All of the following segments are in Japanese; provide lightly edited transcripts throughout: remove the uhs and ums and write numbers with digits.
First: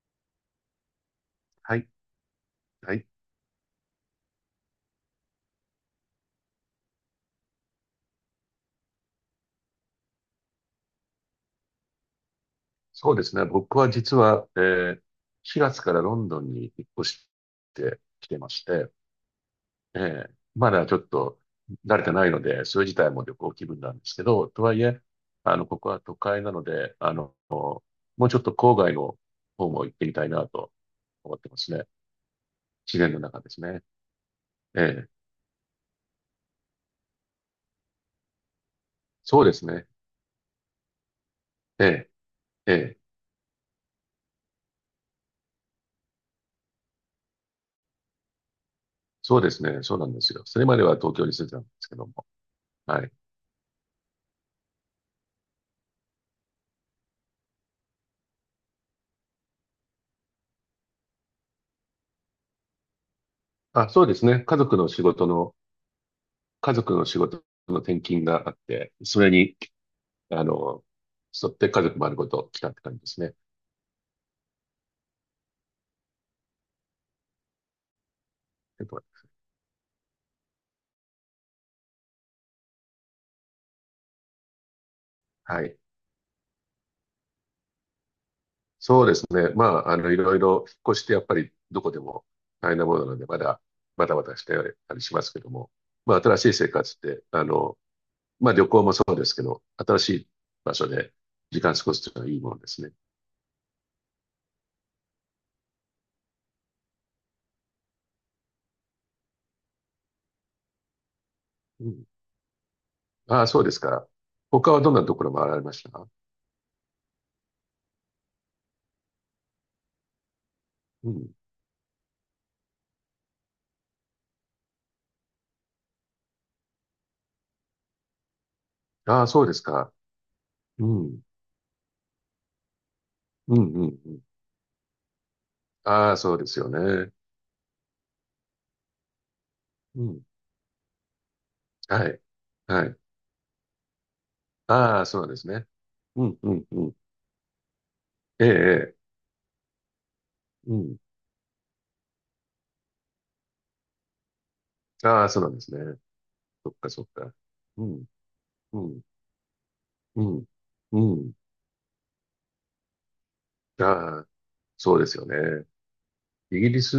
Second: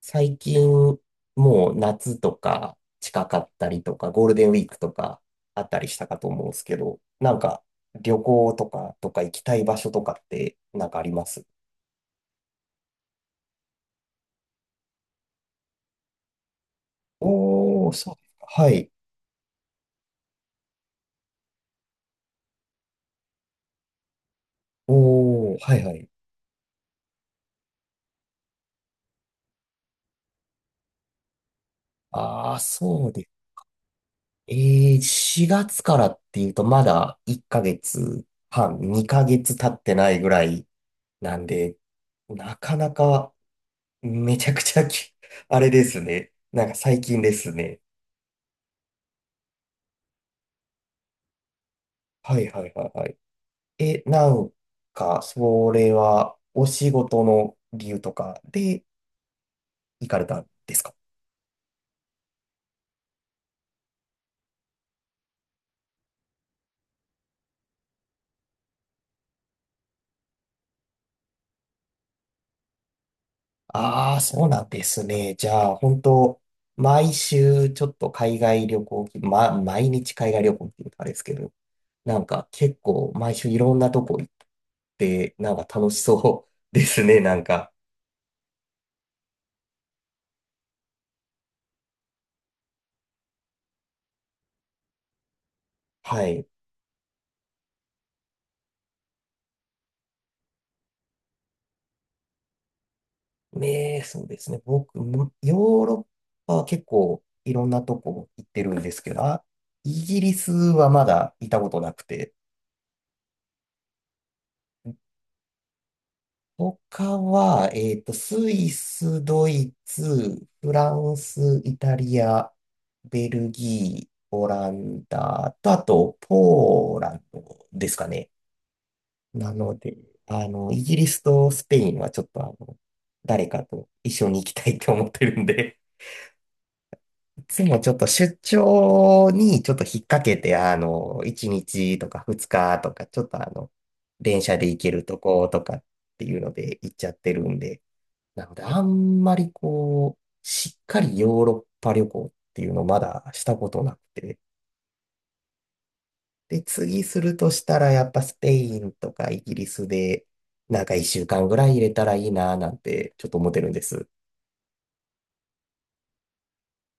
最近、もうはい、夏とかはい。近かったりとか、ゴールデンウィークとかあったりしたかと思うんですけど、なんか旅行とか行きたい場所とかってなんかあります？そうですね。僕は実は、4月からロンドンに引っ越しおー、てそうできすてか。ましはい。て、まだちょっと慣れてないので、それ自体も旅行気分なんですけど、とはいえ、おー、はこいこははい。都会なので、もうちょっと郊外の方も行ってみたいなと思ってますね。あー、自そう然のです。中ですね。ええー、4月からっていうとまだ1ヶ月半、2ヶそうで月す経っね。てないぐらいなんで、えなー、かなえー、かめちゃくちゃき、あれですね。なんか最近ですね。そうですね。そうなんですよ。それまでは東京に住んでたんですけども。はいはいはいははい。い。え、なんか、それは、お仕事の理由とかで行かれたんですか？あ、そうですね。家族の仕事の転勤があって、それに、あの、沿って家族丸ごと来たって感じですね。ああー、そうなんですね。じゃあ、本当毎週ちょっと海外旅えっと行気、ま、毎日海外旅行っていうとあれですけど、なんか結構毎週いろんなとこ行って、なんかはい。楽しそうですね、なんか。そうですね。まあ、いろいろ引っ越しってやっぱりどこでも大変なものなので、まだ、バタバタしてたりしますけども、まあ、は新しい。い生活って、まあ、旅行もそうですけど、新しい場所で時間過ごすというのはいいものですね。ねえ、そうですね。僕も、ヨーロッパは結構いろんなとこ行ってるんですけど、あ、イギリスはまだ行ったことうなくん。て、ああ、そうですか。他はどんなところ回られました？他は、スイス、ドイツ、フラうンん。ス、イタリア、ベルギー、オランダと、あと、ポーランドですかね。ああ、そうなですのか。で、あの、イうギリスん。とスペインはちょっとあの、誰うん、かうとん、一うん。緒に行きたいと思ってるんでああ、そうですよね。つもちょっと出張にちょっと引っう掛ん。けて、あの、1日とはかい。2日はとい。か、ちょっとあの、電車で行けあるあ、とそうなんですことね。かってういん、うのうん、でう行っん、ちゃってるんで、えなのであえ、ええ、んまりこう、うしっん、かりヨーロッパ旅行っていうのまだしたことなくて、ああ、そうなんですね。で、そっか、次そっすか。るとしたうらやん、っぱスペイうンん、とかイギリスうで、ん、なんかう1週ん。間ぐらい入れたらいいななんてちょっと思ってるんです。ああ、そうですよね。イギリス、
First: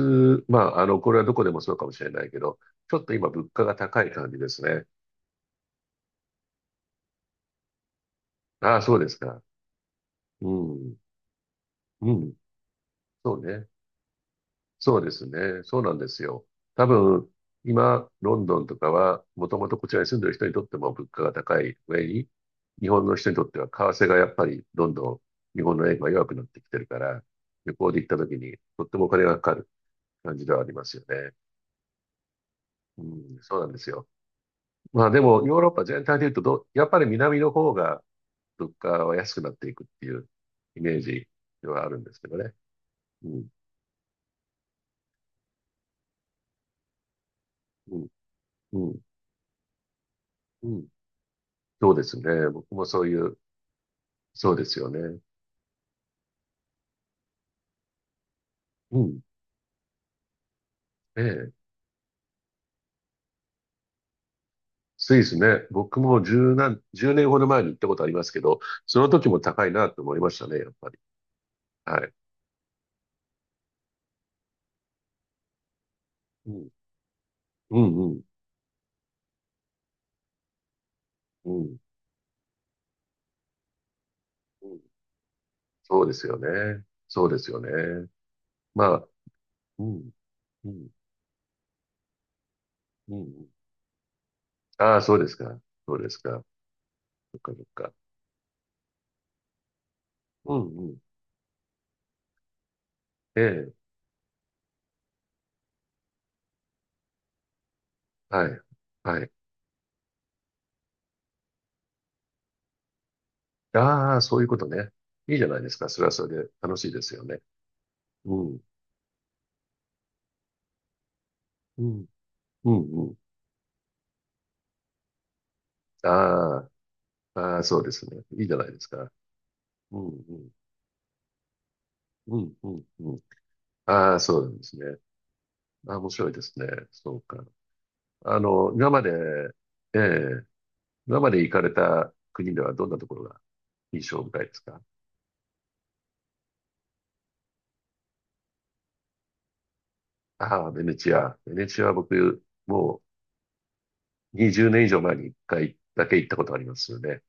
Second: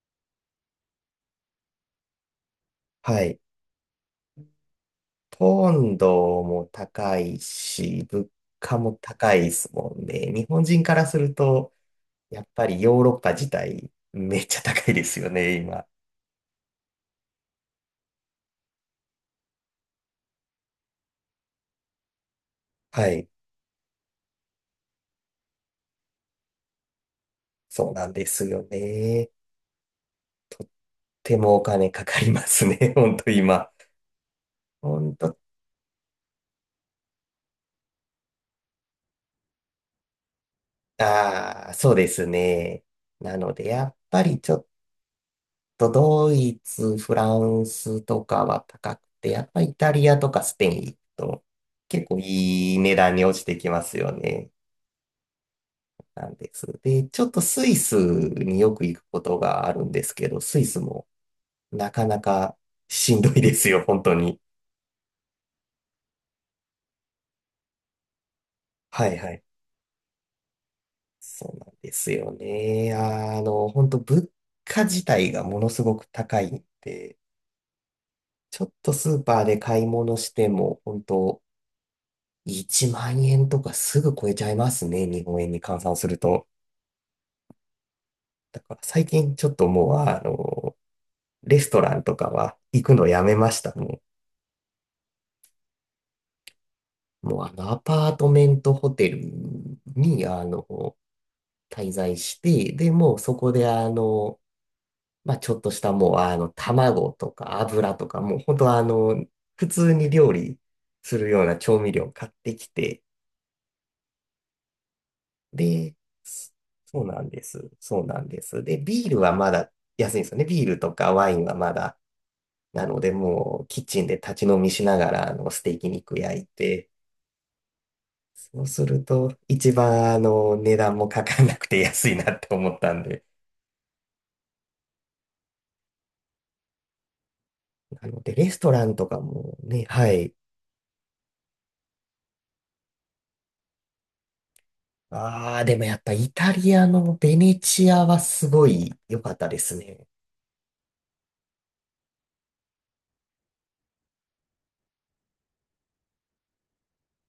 まあ、これはどこでもそうかもしれないけど、ちょっとは今い。物価が高い感じですね。ポンドも高いし、物価ああ、そもうです高いか。ですもんね。日う本人かん、らすると、うん、やっぱりヨーロッパそう自ね。体めっちゃ高いそでうですすよね、ね。そう今。なんですよ。多分、今、ロンドンとかは、もともとこちらに住んでる人にとっても物価が高い上に、日本はのい。人にとっては為替がやっぱりどんどん日本の円が弱くなってきてるから、旅そ行うで行なっんたで時すによとってもお金ね。がかかる感じではありますよね。手もお金かかりますね、うほんとん、そうな今。んですよ。ほまあんでと、も、ヨーロッパ全体で言うとど、やっぱり南の方が物価は安くなっていくっていうイメージあであ、はあそうるんでですすけどね。ね。うなん、ので、やっぱりちょっとドイツ、フランうスん、とかはう高ん、くて、やっぱりイタリアとかスペイうンん。行くとそうで結構すね。僕いいも値そう段いにう落ちてきますよね。そうですよね。なんです。で、ちょっとスイスによく行うくん。ことがあるんですけど、スイスもええ。なかなかしんどいですよ、本当に。スイスね。僕も10年ほど前に行ったことありますけど、そはのい時はもい。高いなと思いましたね、やっぱり。そうなんではすい。よね。あの、本当物価自体がものすごく高いうんん。で、うん、うん、ちょっとスーパーで買い物しても、本当うん。1万円とかすぐ超えちゃいうまん、すね、日本円に換算そすうでるすよと。ね。そうですよね。だからま最あ、近ちょっとうもう、ん、あうの、ん、レストランとかは行くのうやめん。ました。もうああ、そうですか。そうですか。そっもうあか、そっの、アか。パートメントホテルに、あうの、ん、うん。滞在して、で、もうそえこで、え。あの、まあ、ちょっとしたもう、あの、卵とか油とか、もうは本い。当あはの、い。普通に料理するような調味料買ってきて、ああ、そういうことね。いいじゃないですか。で、それはそれでそ楽しいそでうすなよんね。です。そうなんでうん、す。で、ビールはまだ安いんですよね。ビールとかワインはまうだ。ん、うなん、のうで、ん。もう、キッチンで立ち飲みしながら、あの、ステーキ肉焼いああ。て、ああ、そうですね。いいじゃそなういですするか。と、市うん、う場ん、の値段もかかんなくて安いなうってん、思うっん、たんうん。で。ああ、そうなんですね。ああ、面白いですね。そうか。なので、レストラ今ンまとで、かもね、えはい。え、今まで行かれた国ではどんなところが印象深いですか？ああ、でもやっぱイタリアのベネチアはすごい良かったですね。ああ、ベネチア。ベネチアは僕、もう20年以上前に1回だけ行ったことありますよね。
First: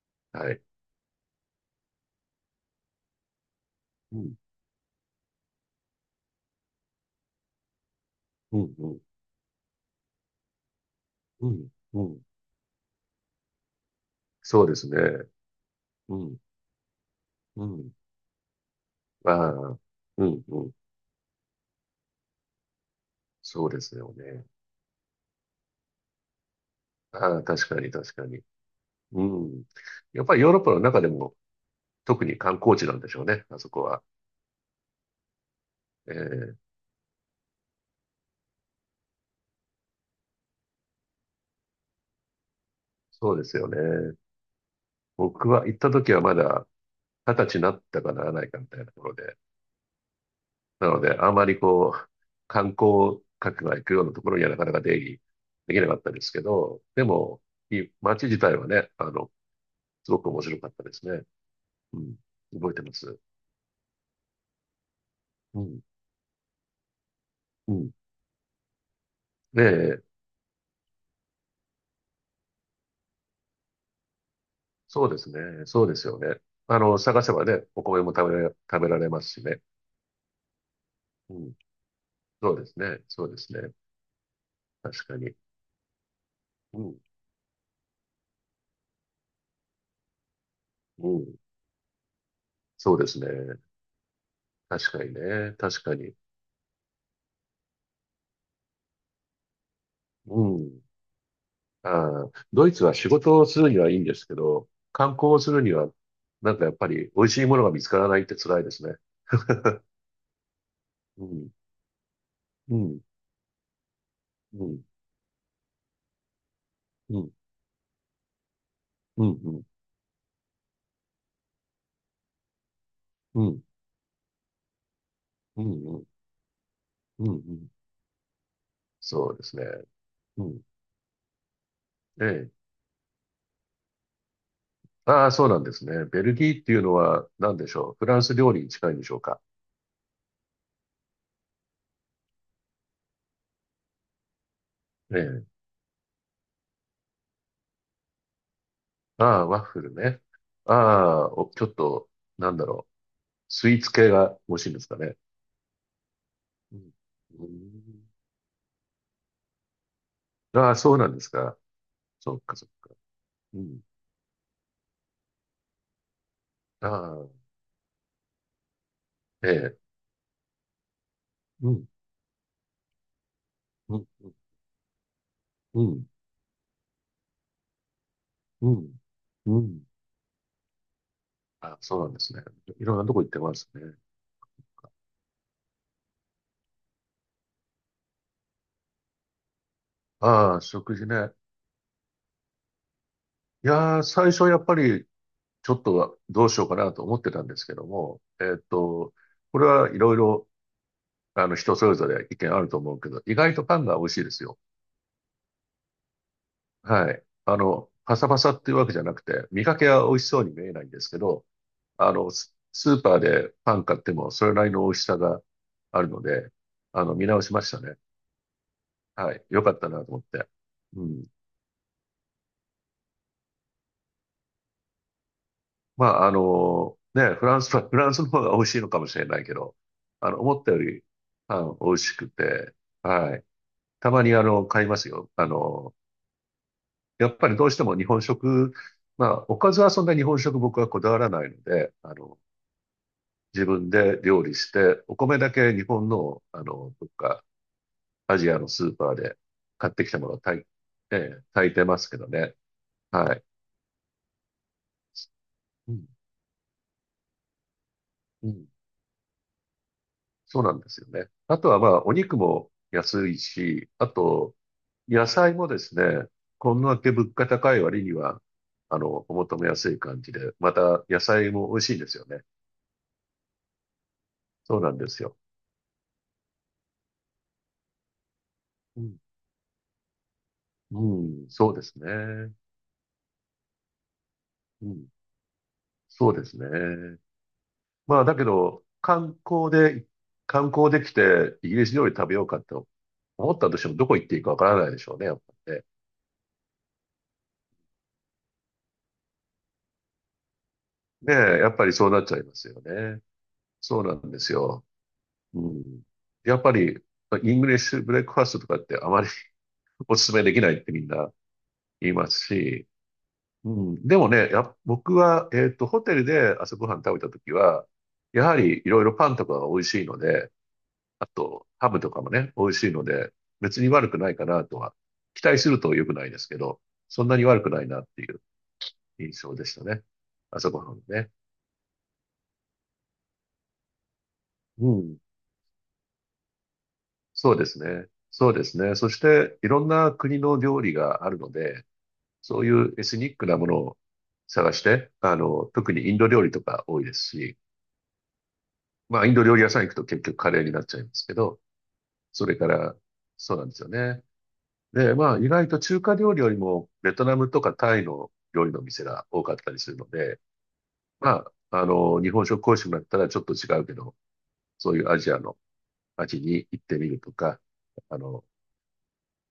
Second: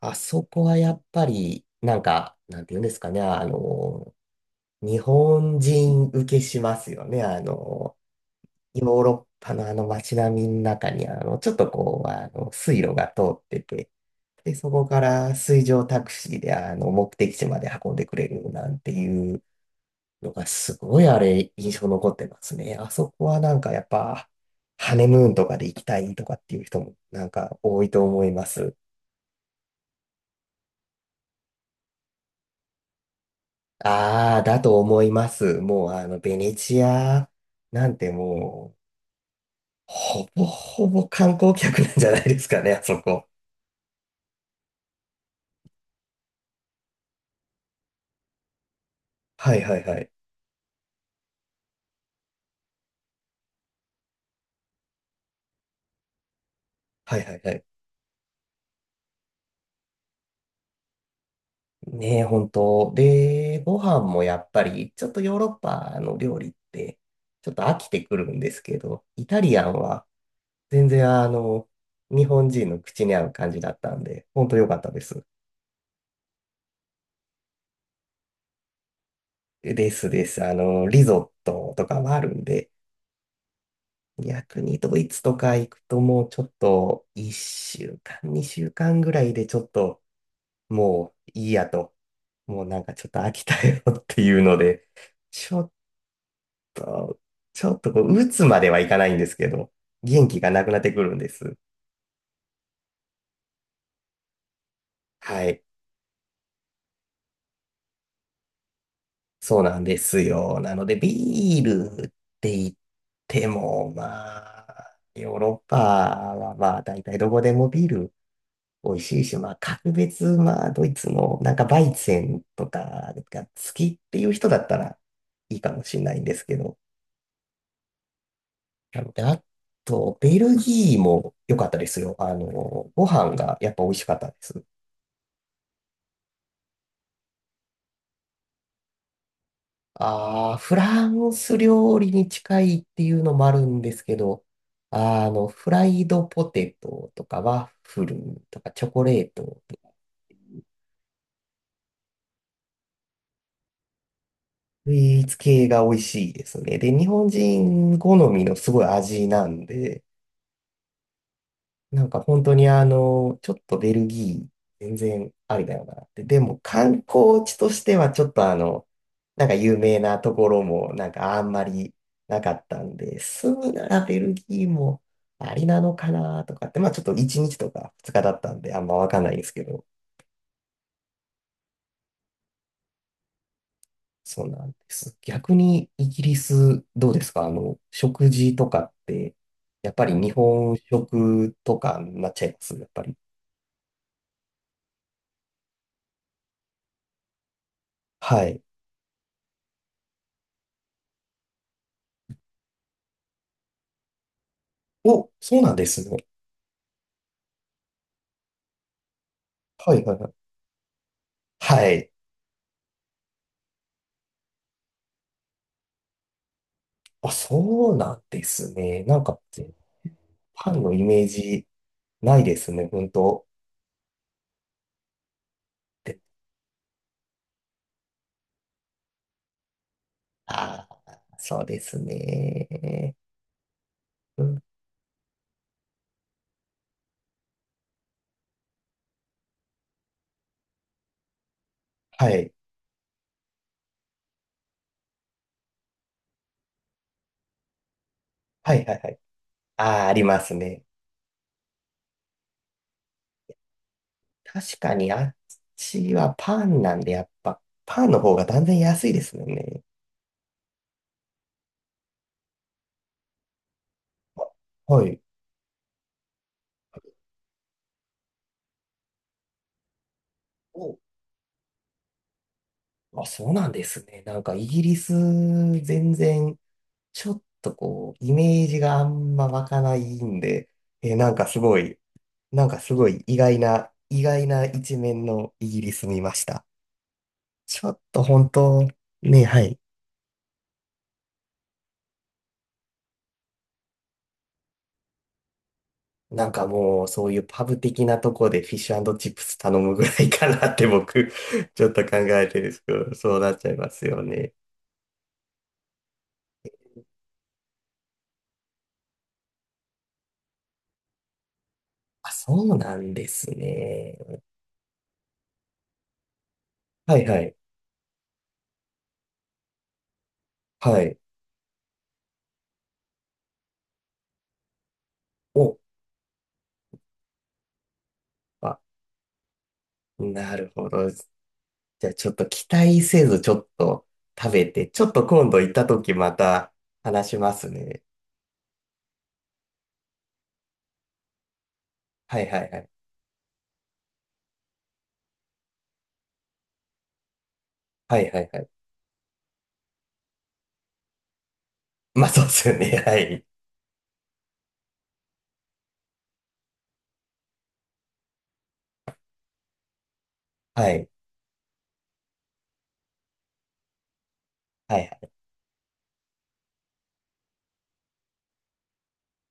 あそはい。こはやっぱり、なんか、なんて言うんですかね、あの、うん、日本人受けしますよね。あの、うん、ヨうん、ーロッパのあの街並みの中に、あの、うちょっん、とこうう、ん。あの、水路が通ってて、で、そうそでこすかね。ら水上タクうシーん、であの目的地まうで運ん。んでくれるなんてあいうあ、うのがん、うん。すごいあれ印象残ってますね。あそこはなんそかうでやっすよぱね。ハネムーンとかで行きたいとかっていう人もなんああ、か確多かいにと確思かいに。ます。うん。やっぱりヨーロッパの中でも特に観光地なんでしょうね、あそこは。ああ、だと思います。もうあえのベネーチアなんてもうほぼほぼ観光客なんじゃないですかね、あそこ。そうですよね。僕は行った時はまだ二十歳になったかならないかみたいなところで。はいはいはい。なので、あまりこう、観光客が行くようなところにはなかなか出入りできなかったですけど、ではいはいも、はい。いい街自体はね、すごく面白かったですね。うん。ねえ、本覚えて当。ます。で、ご飯もやっぱり、ちょっとヨーロッうん。パの料理って、ちょっとう飽きん。てくるんですけど、イタリアンで、は全然あの、日本人の口に合う感じだったんで、本当良かったでそうです。すね。そうですよね。探せばね、お米も食べられますしね。ですです。あの、リゾうッん。トとかもあるんそうでで、すね。そうですね。逆にド確イかツとに。か行くともうちょっうん。と、1週間、2週間ぐらいでちょっと、うもうん。いいやと、もうなんかそうでちょっすとね。飽きたよっていうので、確かにね。ちょっ確かに。と、ちょっとこう、打つまではいかないんですけど、元気うがなくなっん。てくるんです。あー、ドイツは仕事をするにはいいんですけど、観光をはすい。るには、なんかやっぱり美味しいものが見つからないって辛いですね。そうなんですよ。なので、うん。ビールって言っうん。ても、まうん。あ、ヨーロッパはまあ、大体うどん。こでもビール美味しいうん。し、まうあ、ん。格別、まあ、ドイツのなんかバイツェンとかうが好ん。きっていう人だったらいいうかもしれん。ないんですけど。うん。うん、なので、そうあですね。と、ベうルん。ギーも良かったですよ。えあえ。の、ご飯がやっぱ美味しかったです。ああ、そうなんですね。ベルギーっていうのは何でしょう。フランス料理に近いんでしょうか。ああ、フランス料理に近いっていうのもあるんですけど、えあえ。の、フライドポテトとかワッフルとかチョコレあーあ、ワト、ッフルね。ああ、お、ちょっと、なんだろう。スイーツ系が欲しいんですスかね。イーツ系が美味しいですうね。で、ん。日本う人ん、好みのすごい味なんで、ああ、そうなんですか。なんかそっ本当かそにっあか。の、ちょっうとん。ベルギー、全然ありだよなって。でもあ観光あ、地としてはちょっとあの、なんえか有え。名なところもなんかあんまうん、りなかったんで、住むなうらん、ベルギーもありなうのん、かなとかって、まあちょっと1日とか2日だったんうであんん、まわかんないんですうけど、ん。あ、そうなんですね。いろんなとこ行ってますね。そうなんです。逆にイギリスどうですかあの、食事とかって、やっぱり日ああ、本食事ね。食とかになっちゃいますやっぱり。いやー、最初やっぱり、ちょっとはどうしようかなと思ってたんですけども、はい。これはいろいろ、人それぞれ意見あると思うけど、意外とパンが美味しいですよ。お、そうなんですね。はい。パサパサっていうわけじゃなくて、見かけはいはは美い味はしそういに見えないんですけど、はい。ススーパーでパン買ってもそれなりの美味しさがあるので、見あ、直しましたそうね。なんですね。なんはか、い。よかったなと思って。パンのイうメん。ージないですね、本当。まで、あ、フランスは、フランスの方が美味しいのかもしれないけど、思ったよありあ、パそうでン美味すしくて、ね。はい。たまにうん、買いますよ。やっぱりどうしても日本食、まあ、おかずはそんな日本食僕はこだわらないので、はい。自分で料理して、お米だけ日本の、どっかアジアのはいスはーいはパーい。であ買ってあ、きあたりものまをす炊い、ね。ええ炊いてますけどね。はい。確かに、あっうん、ちはパンなんで、やっぱ、パンの方がう断ん。然安いですよね。そうなんですよね。あとはまあ、お肉も安いし、ああと、はい。野菜もですね、こんだけ物価高い割には、お求めやすい感じで、まお、た野菜も美味しいんですよね。あ、そうなんですね。なんか、イそうギなリんでス、すよ。全然、ちょっとこう、イメージがうあん、んま湧かないんで、なんうかん、すそうごでい、すね。意外な、う一ん、面のイギリス見そまうでしすた。ね。ちょっまとあ、だけ本ど、当、観ね、は光い。で、観光できて、イギリス料理食べようかと思ったとしても、どこ行っていいかわからないでしょうね、やっぱりね。なんかもうそういうパブ的なとこでフィッシュチップス頼むぐらいかなって僕、ねえ、や っちぱょっりとそう考なっちゃいえまてるすんでよすけど、ね。そうなっちゃいまそうすなよんでね。すよ。うん。やっぱり、イングリッシュブレックファーストとかってあまり お勧めできないってみんな言いまあ、すそうし、なんですうん。でもね。ね、僕は、ホテルで朝ごはん食はべいたとはきい。は、やはりいろいろパンとかが美味しいので、はい。あと、ハムとかもね、美味しいので、別に悪くないかなとは、期待すお、ると良くないですけど、そんなに悪くないなっていうあ、印象でしたね。な朝るごほはんど。じね。ゃあちょっと期待せずちょっと食べうて、ちょっん。と今度行った時また話しまそうですすね。ね。そうですね。そして、いろんな国の料理があるので、はいはそういいはい。うエスニックなものを探して、特にインド料理とか多いですし、はいはいはい。まあ、インド料理屋さん行くと結局カレーになっちゃいますけど、まあそうそでれかすよね。ら、はい。そうなんですよね。で、まあ、意外と中華料理よりも、ベトナムとかタイの料理の店が多かったりするので、はい。まあ、日本食講師もだったらちょっと違うけど、そうはいうアい。ジアの街に行ってみるとか、あの、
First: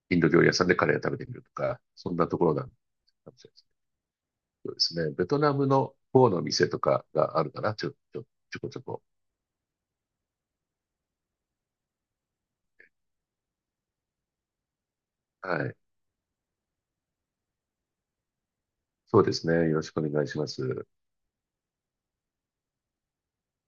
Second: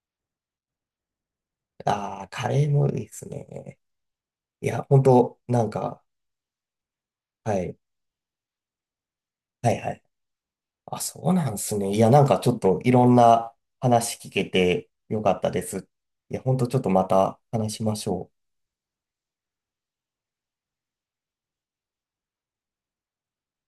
インド料理屋さんでカレーを食べてみるとか、そんああ、なとこカろなレんーかもいいですもしれね。いないでや、すね。本そうですね。ベト当ナなムんのか、方の店とかがあるはかな、い。ちょこちょこ。はいはい。あ、そうなんですね。いや、なんかちょっといろんな話聞けてよかったではい。す。いや、本当ちょっとまた話しましょう。そうですね。よろしくお願いします。